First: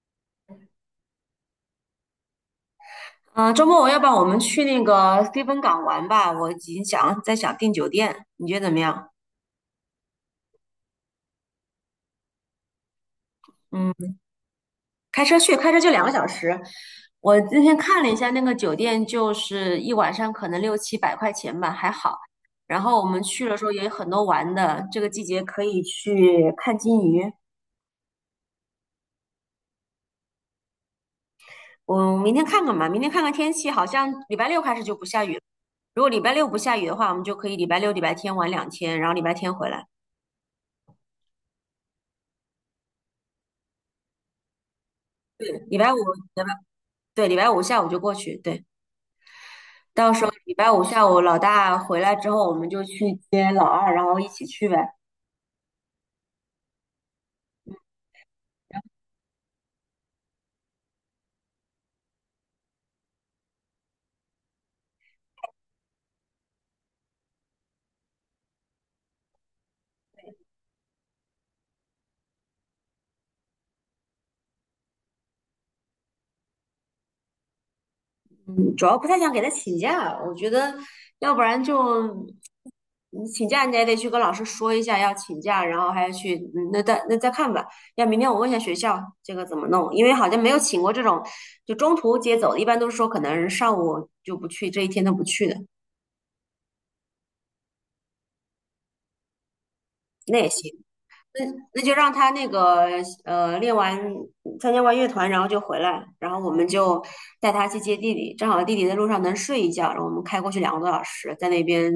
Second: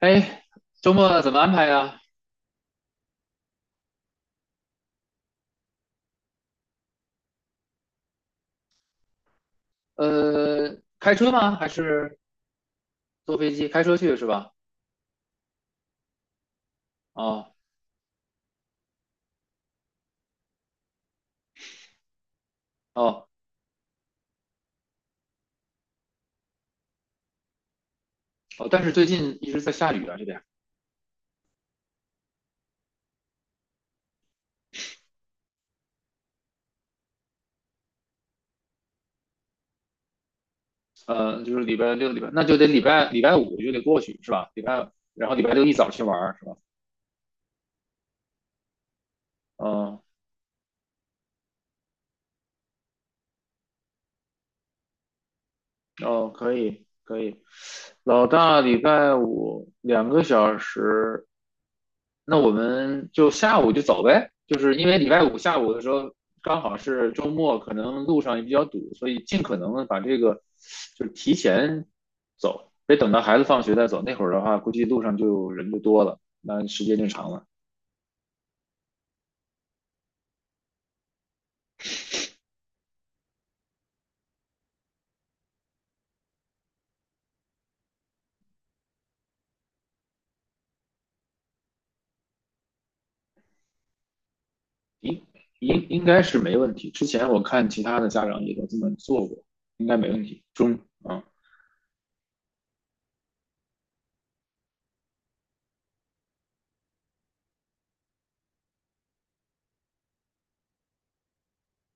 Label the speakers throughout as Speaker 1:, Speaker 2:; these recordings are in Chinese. Speaker 1: 哎，周末怎么安排呀？
Speaker 2: 嗯，周末我要不然我们去那个飞芬港玩吧？我已经想在想订酒店，你觉得怎么样？
Speaker 1: 开车吗？还是坐飞机？开车
Speaker 2: 嗯，
Speaker 1: 去是吧？
Speaker 2: 开车去，开车就2个小时。我
Speaker 1: 哦。
Speaker 2: 今天看了一下那个酒店，就是一晚上可能六七百块钱吧，还好。然后我们
Speaker 1: 哦。
Speaker 2: 去的时候也有很多玩的，这个季节可以去看金鱼。
Speaker 1: 哦，但是最近一直在下雨啊，这边。
Speaker 2: 我明天看看吧，明天看看天气，好像礼拜六开始就不下雨了。如果礼拜六不下雨的话，我们就可以礼拜六、礼拜天玩两天，然后礼拜天回来。
Speaker 1: 就是礼拜六，那就得礼拜五就得过去是吧？然后礼
Speaker 2: 对，
Speaker 1: 拜六一
Speaker 2: 礼
Speaker 1: 早
Speaker 2: 拜五，
Speaker 1: 去玩儿是吧？
Speaker 2: 对，礼拜五下午就过去。对。
Speaker 1: 哦，
Speaker 2: 到时候礼拜五下午老大回来之后，我们就去接老二，然后一起去呗。嗯
Speaker 1: 哦，可以可以。老大礼拜五2个小时，那我们就下午就走呗，就是因为礼拜五下午的时候刚好是周末，可能路上也比较堵，所以尽可能的把这个就是提前走，别等到孩子放学再走。那会儿的话，估计路上就人就多了，那时间就长了。
Speaker 2: 主要不太想给他请假，我觉得要不然就你请假，你也得去跟老师说一下要请假，然后还要去，嗯那再看吧。要明天我问一下学校这个怎么弄，因为好像没有请过这种就中途接走的，一般都是说可能上午就不去，这一天都不
Speaker 1: 应
Speaker 2: 去的，
Speaker 1: 应该是没问题。之前我看其他的家长也都这么做过，应该没问
Speaker 2: 那
Speaker 1: 题。
Speaker 2: 也行。
Speaker 1: 中啊，
Speaker 2: 那那就让他那个练完参加完乐团，然后就回来，然后我们就带他去接弟弟，正好弟弟在路上能睡一觉，然后我们开过去两个多小时，在那边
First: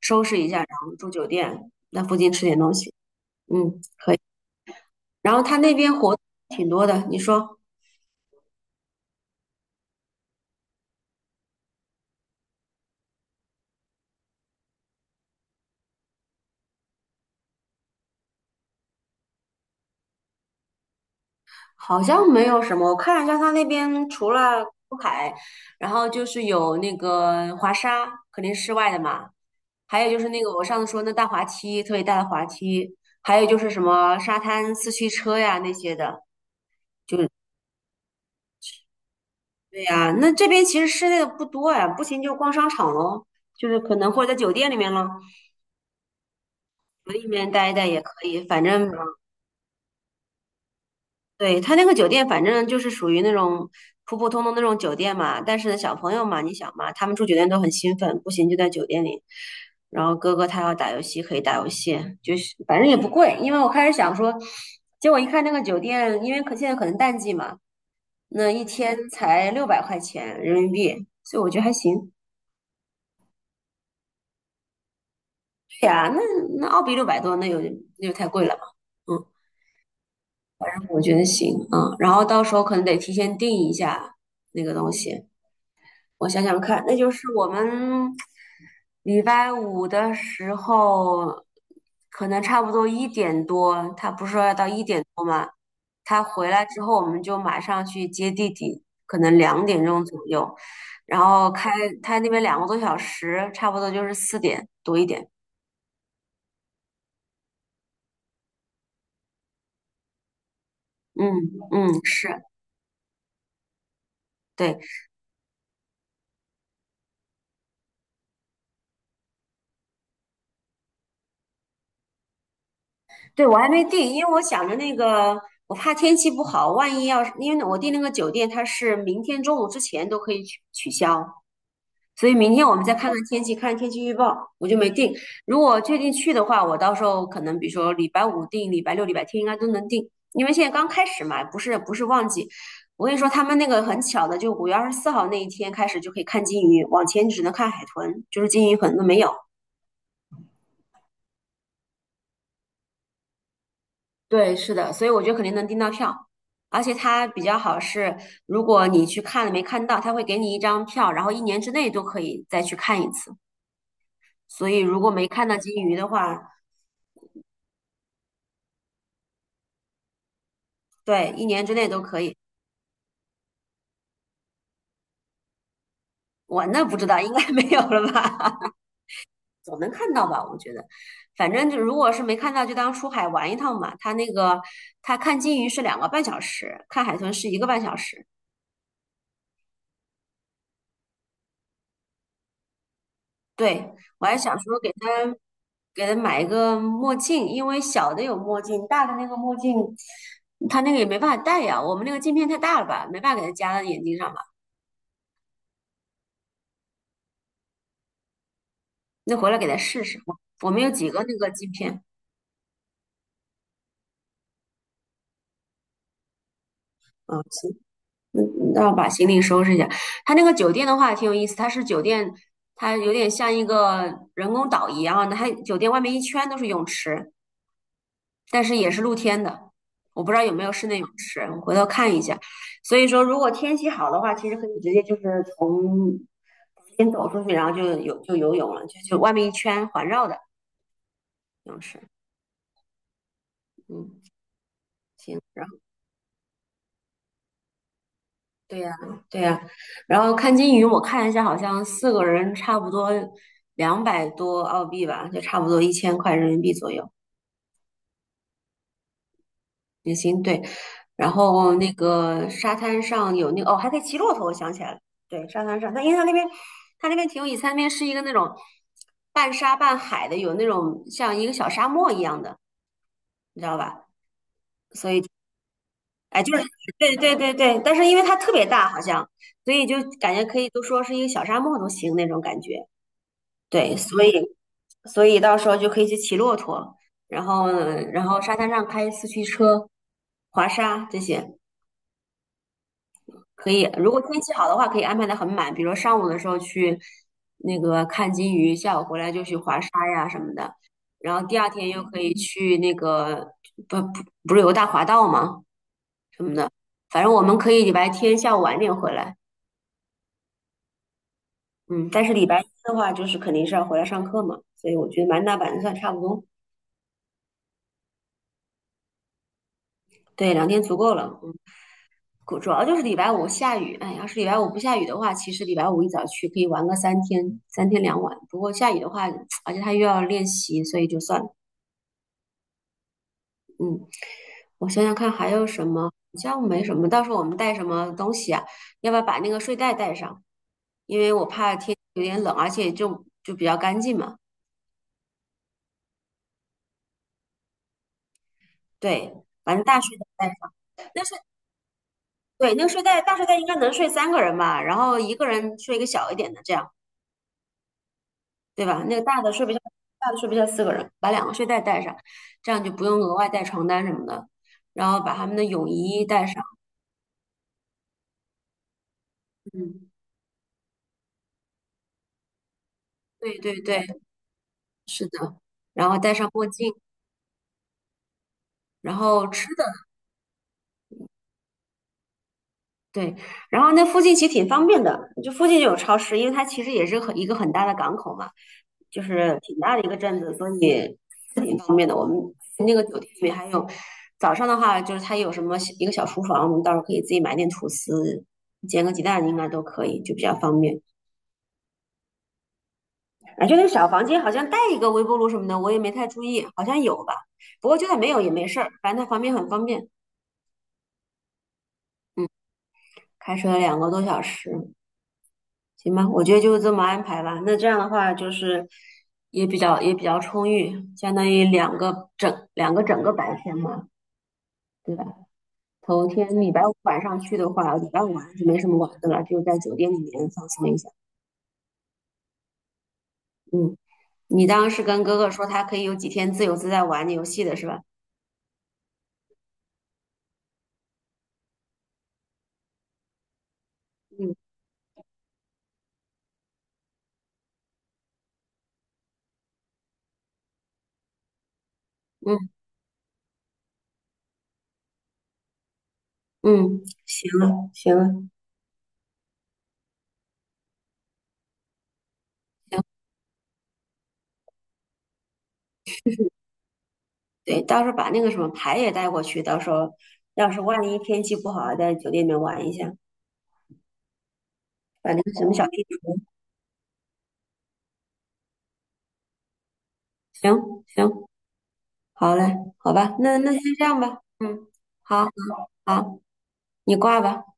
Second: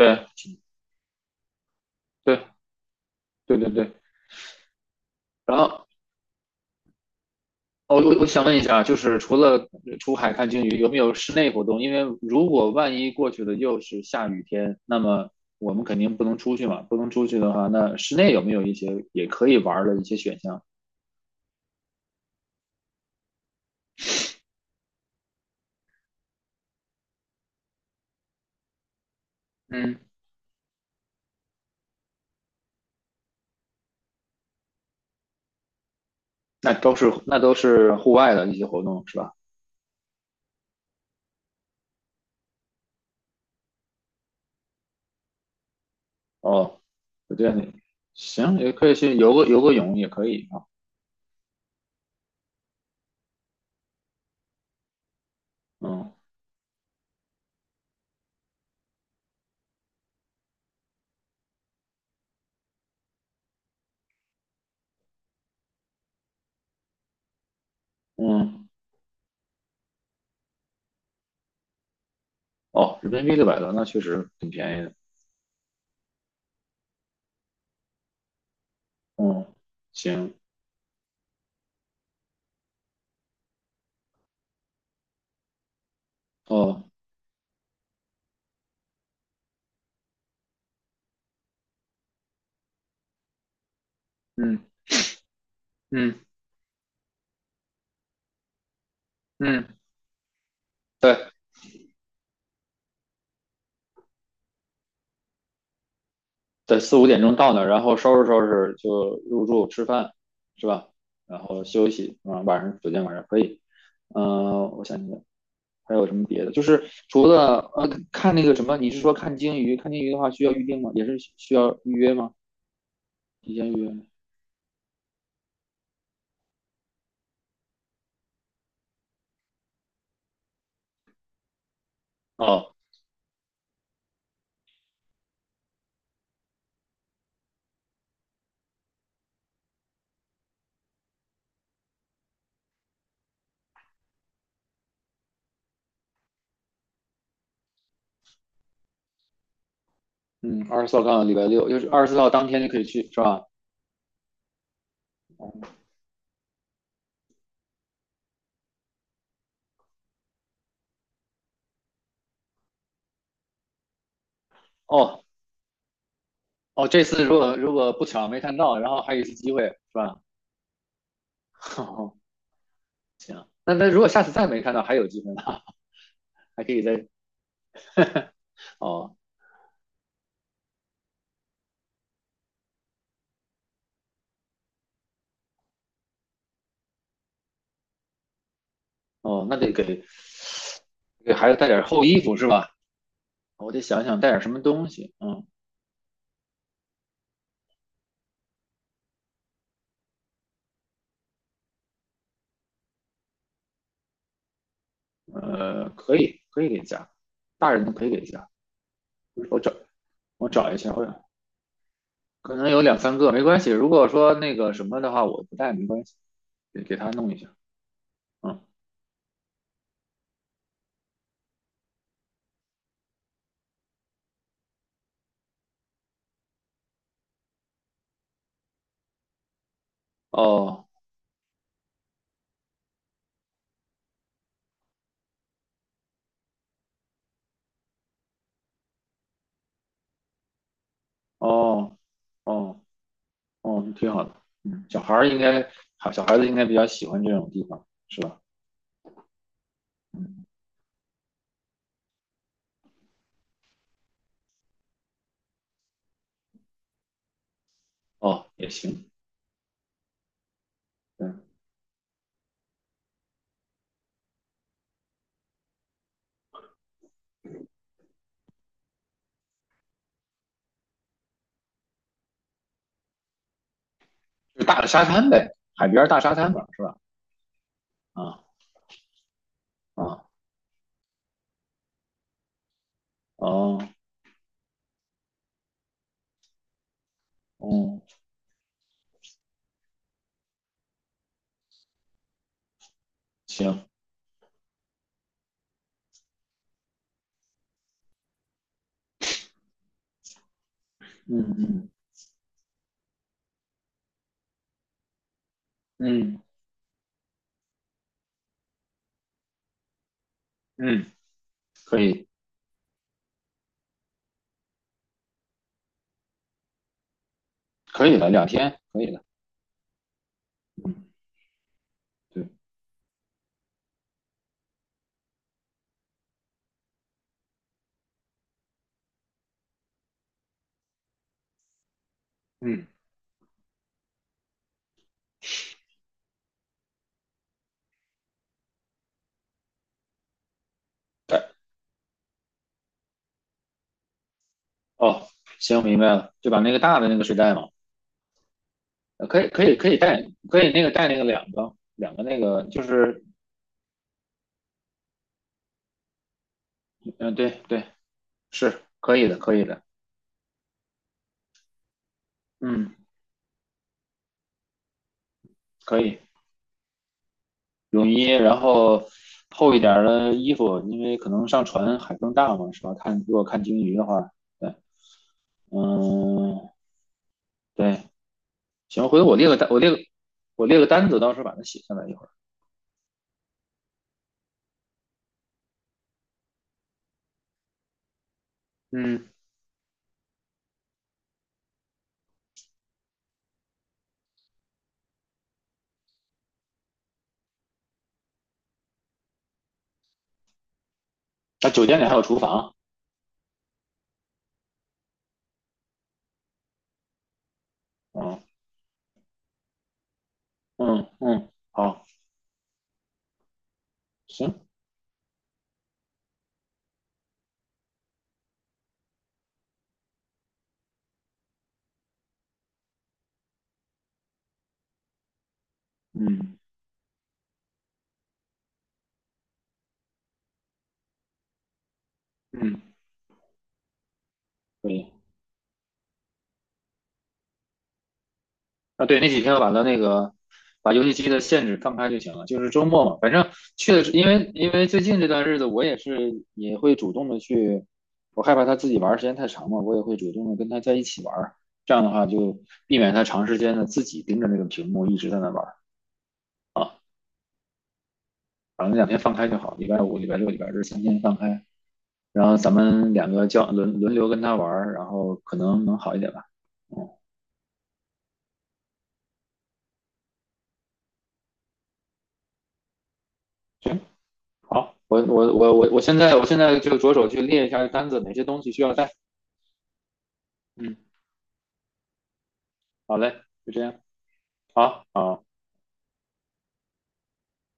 Speaker 2: 收拾一下，然后住酒店，那附近吃
Speaker 1: 对，
Speaker 2: 点东西，
Speaker 1: 对，对，
Speaker 2: 嗯，
Speaker 1: 对。
Speaker 2: 可以。然后他
Speaker 1: 然
Speaker 2: 那
Speaker 1: 后。
Speaker 2: 边活动挺多的，你说。
Speaker 1: 哦，我想问一下，就是除了出海看鲸鱼，有没有室内活动？因为如果万一过去的又是下雨天，那么我们肯定不能出去嘛。不能出去的话，那室内有没有一些也可以玩儿的一些选项？
Speaker 2: 好像没有什么，我看了一下，它那边除了出海，然后就是有那个滑沙，肯定是室外的嘛，
Speaker 1: 嗯，
Speaker 2: 还有就是那个我上次说那大滑梯，特别大的滑梯，还有就是什么沙滩四驱车呀那些的，
Speaker 1: 那都是
Speaker 2: 就是
Speaker 1: 那都是户外的一些活动是吧？
Speaker 2: 对呀，那这边其实室内的不多呀，不行就逛商场喽，就是可能或者在酒店里面咯，
Speaker 1: 哦，
Speaker 2: 酒店里
Speaker 1: 我这
Speaker 2: 面
Speaker 1: 样
Speaker 2: 待
Speaker 1: 的，
Speaker 2: 一待也可以，
Speaker 1: 行，
Speaker 2: 反
Speaker 1: 也可
Speaker 2: 正
Speaker 1: 以去游个泳也可以啊。
Speaker 2: 对，他那个酒店，反正就是属于那种普普通通那种酒店嘛。但是呢，小
Speaker 1: 嗯，
Speaker 2: 朋友嘛，你想嘛，他们住酒店都很兴奋，不行就在酒店里。然后哥哥他要打游戏，可以打游戏，就是反正也不贵。因为我开始想说，结果一看那个酒店，因为可现在可能淡季嘛，那一
Speaker 1: 嗯，
Speaker 2: 天才600块钱人民币，所以我觉得还行。
Speaker 1: 哦，人民币600多，那确实挺便宜的。
Speaker 2: 对呀，那那澳币600多，那有那就太贵了嘛。嗯，
Speaker 1: 嗯，行，
Speaker 2: 我觉得行，嗯，然后到时候可能得提前订一下那个东西。我想想看，
Speaker 1: 哦，
Speaker 2: 那就是我们礼拜五的时候，可能差不多一点多，他不是说要到
Speaker 1: 嗯，
Speaker 2: 一点多吗？
Speaker 1: 嗯，
Speaker 2: 他回来之后，我们就马上去接弟弟，可能两
Speaker 1: 嗯，
Speaker 2: 点钟左右，
Speaker 1: 对。
Speaker 2: 然后他那边两个多小时，差不多就是4点多一点。
Speaker 1: 在四五点钟到那儿，然后收拾收拾就入住吃饭，是吧？然
Speaker 2: 嗯
Speaker 1: 后休
Speaker 2: 嗯，
Speaker 1: 息，
Speaker 2: 是
Speaker 1: 嗯，晚上酒店晚上可以。嗯。
Speaker 2: 对
Speaker 1: 我想想还有什么别的？就是除了看那个什么，你是说看鲸鱼？看鲸鱼的话需要预定吗？也是需要预约吗？
Speaker 2: 对，
Speaker 1: 提
Speaker 2: 我
Speaker 1: 前
Speaker 2: 还
Speaker 1: 预
Speaker 2: 没
Speaker 1: 约。
Speaker 2: 定，因为我想着那个，我怕天气不好，万一要是因为我订那个酒店，它是明天中午之前都可以取消。所以明天
Speaker 1: 哦，
Speaker 2: 我们再看看天气，看天气预报，我就没定。如果确定去的话，我到时候可能比如说礼拜五定，礼拜六、礼拜天应该都能定，因为现在刚开始嘛，不是旺季。我跟你说，他们那个很巧的，就5月24号那一天开始就可以看金鱼，往前只能看海豚，就是金鱼可能都没有。
Speaker 1: 嗯，二十四号刚好礼拜六，就是二十四号当天就可以去，是吧？
Speaker 2: 对，是的，所以我觉得肯定能订到票，而且它比较好是，如果你去看了没看到，它会给你一张票，然后一年之内都可以再去看一次。所以如果
Speaker 1: 哦。
Speaker 2: 没看到金鱼的话，
Speaker 1: 哦，这次如果不巧没看到，然后还有一次机会，是吧？
Speaker 2: 对，一年之 内都可以。
Speaker 1: 行，那如果下次再没看到，还有机会呢。还
Speaker 2: 我
Speaker 1: 可以
Speaker 2: 那不
Speaker 1: 再。
Speaker 2: 知道，应该没有了吧？
Speaker 1: 哦。
Speaker 2: 觉得反正就如果是没看到，就当出海玩一趟嘛。他那个他看金鱼是2个半小时，看海豚是1个半小时。
Speaker 1: 哦，那得给孩子带点厚衣服是吧？我得
Speaker 2: 对，
Speaker 1: 想想
Speaker 2: 我
Speaker 1: 带
Speaker 2: 还
Speaker 1: 点什
Speaker 2: 想
Speaker 1: 么
Speaker 2: 说
Speaker 1: 东
Speaker 2: 给
Speaker 1: 西。
Speaker 2: 他
Speaker 1: 嗯，
Speaker 2: 给他买一个墨镜，因为小的有墨镜，大的那个墨镜他那个也没办法戴呀。我们那个镜片太大了吧，没办法给他夹到眼睛上吧。
Speaker 1: 可以，可以给加，大人的可以给加。
Speaker 2: 那回来
Speaker 1: 我
Speaker 2: 给
Speaker 1: 找
Speaker 2: 他试试，我
Speaker 1: 我
Speaker 2: 我
Speaker 1: 找一
Speaker 2: 们有
Speaker 1: 下，我
Speaker 2: 几个那个镜片。
Speaker 1: 可能有两三个，没关系。如果说那个什么的话，我不带没关系，给他弄一下。
Speaker 2: 嗯
Speaker 1: 嗯。
Speaker 2: 那我把行李收拾一下。它那个酒店的话挺有意思，它是酒店，它有点像一个人工岛一样的，它酒店外面一圈都是泳池，但是也是露天的。我不知道有没有
Speaker 1: 哦。
Speaker 2: 室内泳池，我回头看一下。所以说，如果天气好的话，其实可以直接就是从房间走出去，然后就有就游泳了，就外面一圈环绕的泳
Speaker 1: 哦。
Speaker 2: 池。
Speaker 1: 哦。哦，挺
Speaker 2: 嗯，
Speaker 1: 好的。嗯，小孩儿应
Speaker 2: 行。然
Speaker 1: 该。
Speaker 2: 后。
Speaker 1: 好，小孩子应该比较喜欢这种地方，是吧？
Speaker 2: 对呀，对呀，然后看金鱼，我看一下，好像四个人差不多200多澳币吧，就差不多1000块人民币左右
Speaker 1: 哦，也行。
Speaker 2: 也行。对，然
Speaker 1: 嗯，
Speaker 2: 后那个沙滩上有那个哦，还可以骑骆驼，我想起来了，对，沙滩上，但因为它那边它那边挺有意思，它那边是一个那种半沙半海的，有那种像一个小沙漠一样的，你知道吧？
Speaker 1: 就是大的沙
Speaker 2: 所以
Speaker 1: 滩呗，海边儿大沙
Speaker 2: 哎，
Speaker 1: 滩
Speaker 2: 就是
Speaker 1: 吧，是吧？
Speaker 2: 对对对对，但是因为它特
Speaker 1: 啊。
Speaker 2: 别大，好像所以就感
Speaker 1: 啊。
Speaker 2: 觉可以都说是一个小沙漠都行那种感觉。
Speaker 1: 哦。
Speaker 2: 对，所以到时候就可以去骑骆驼，然后
Speaker 1: 哦。
Speaker 2: 然后沙滩上开四驱车、滑沙这些可
Speaker 1: 行。
Speaker 2: 以。如果天气好的话，可以安排的很满，比如说上午的时候去那个看金鱼，下午回来就去滑沙呀什么的。然后
Speaker 1: 嗯。
Speaker 2: 第二天
Speaker 1: 嗯。
Speaker 2: 又可以去那个不不不是有个大滑道吗？
Speaker 1: 嗯，
Speaker 2: 什么的，反正我们可以礼拜天下午晚点回来，
Speaker 1: 嗯，可
Speaker 2: 嗯，但
Speaker 1: 以，
Speaker 2: 是礼拜一的话就是肯定是要回来上课嘛，所以我觉得满打满算差不多，
Speaker 1: 可以的，两天可以的。
Speaker 2: 对，两天足
Speaker 1: 嗯，
Speaker 2: 够了。嗯
Speaker 1: 对，
Speaker 2: 主要就是礼拜五下雨，哎，要是礼拜五不下雨的话，其实礼拜五一早去可以玩个三天，3天2晚。不过下雨的话，而且他又要练习，所以就算了。
Speaker 1: 嗯，
Speaker 2: 嗯，我想想看还有什么，好像没什么。到时候我们带什么东西啊？要不要把那个睡袋带上？因为
Speaker 1: 对。
Speaker 2: 我怕天气有点冷，而且就比较干净嘛。
Speaker 1: 哦，行，明白了，就把那个大的那个睡袋嘛，
Speaker 2: 对，
Speaker 1: 可以，可以
Speaker 2: 反正
Speaker 1: 可以
Speaker 2: 大睡
Speaker 1: 带。
Speaker 2: 袋带
Speaker 1: 可以
Speaker 2: 上。
Speaker 1: 那个带那个两个两个那个
Speaker 2: 对，
Speaker 1: 就
Speaker 2: 那个睡袋
Speaker 1: 是。
Speaker 2: 大睡袋应该能睡3个人吧，然后一个人睡一个小一点的这样。
Speaker 1: 嗯，对，对，是
Speaker 2: 对吧？
Speaker 1: 可
Speaker 2: 那个
Speaker 1: 以的，
Speaker 2: 大的
Speaker 1: 可以
Speaker 2: 睡不下，
Speaker 1: 的。
Speaker 2: 大的睡不下四个人，把2个睡袋带上，这样就
Speaker 1: 嗯，
Speaker 2: 不用额外带床单什么的。然后把他们的泳
Speaker 1: 可以。
Speaker 2: 衣带上，
Speaker 1: 泳衣，然后厚一点儿
Speaker 2: 嗯，
Speaker 1: 的衣服，因为可能上船海更大嘛，是吧？看如果
Speaker 2: 对
Speaker 1: 看鲸
Speaker 2: 对
Speaker 1: 鱼的
Speaker 2: 对，
Speaker 1: 话，对，
Speaker 2: 是的。然后戴上墨
Speaker 1: 嗯，
Speaker 2: 镜，
Speaker 1: 对，行，
Speaker 2: 然
Speaker 1: 回头我
Speaker 2: 后
Speaker 1: 列个单，我列个单子，到时候把它写下来一会儿。
Speaker 2: 对，然后那附近其实挺方便的，就附近就有超市，因为它其实也是很一个很大的港口嘛，就
Speaker 1: 嗯。
Speaker 2: 是挺大的一个镇子，所以是挺方便的。我们那个酒店里面还有，早上的话就是它有什么一个小厨房，我们到时候可以自己买点吐司，煎个鸡蛋应该都可以，就比较方便。
Speaker 1: 那酒店里还有厨房。
Speaker 2: 啊，就那小房间好像带一个微波炉什么的，我也没太注意，好像有吧。不过就算没
Speaker 1: 嗯，
Speaker 2: 有也没事儿，反正它旁边很方便。
Speaker 1: 嗯，嗯，好，
Speaker 2: 嗯，开车两个多小
Speaker 1: 行，
Speaker 2: 时。行吧，我觉得就这么安排吧。那这样的话，就是也比较充裕，相当于两个整个白天嘛，对吧？头
Speaker 1: 嗯，
Speaker 2: 天礼拜五晚上去的话，礼拜五晚上就没什么玩的了，就在酒店里面放松一下。
Speaker 1: 嗯，
Speaker 2: 嗯，你当
Speaker 1: 可
Speaker 2: 时
Speaker 1: 以。
Speaker 2: 跟哥哥说他可以有几天自由自在玩游戏的是吧？
Speaker 1: 啊，对，那几天我把它那个把游戏机的限制放开就行了，就是周末嘛，反正去的是，因为
Speaker 2: 嗯
Speaker 1: 因为最近这段日子我也是也会主动的去，我害怕他自己玩儿时间太长嘛，我也会主动的跟他在一起玩儿，这样的话就
Speaker 2: 嗯
Speaker 1: 避免他长时间的自己盯着那个屏幕一直在那玩儿。啊，
Speaker 2: 嗯，行了行了
Speaker 1: 反正两天放开就好，礼拜五、礼拜六、礼拜日3天放开，然后咱
Speaker 2: 行，
Speaker 1: 们两个轮流跟他玩儿然后可能能好一点吧。嗯，
Speaker 2: 对，到时候把那个什么牌也带过去，到时候要是万一天气不好，在酒店里面玩一下，
Speaker 1: 行，好，我
Speaker 2: 把那
Speaker 1: 我
Speaker 2: 个什
Speaker 1: 我
Speaker 2: 么小
Speaker 1: 我我
Speaker 2: 地
Speaker 1: 现在
Speaker 2: 图，
Speaker 1: 我现在就着手去列一下单子，哪些东西需要带。
Speaker 2: 行
Speaker 1: 嗯，
Speaker 2: 行。好嘞，好
Speaker 1: 好
Speaker 2: 吧，
Speaker 1: 嘞，
Speaker 2: 那
Speaker 1: 就
Speaker 2: 那
Speaker 1: 这
Speaker 2: 先
Speaker 1: 样。
Speaker 2: 这样吧，嗯，
Speaker 1: 好，
Speaker 2: 好，
Speaker 1: 好。
Speaker 2: 好，你挂吧。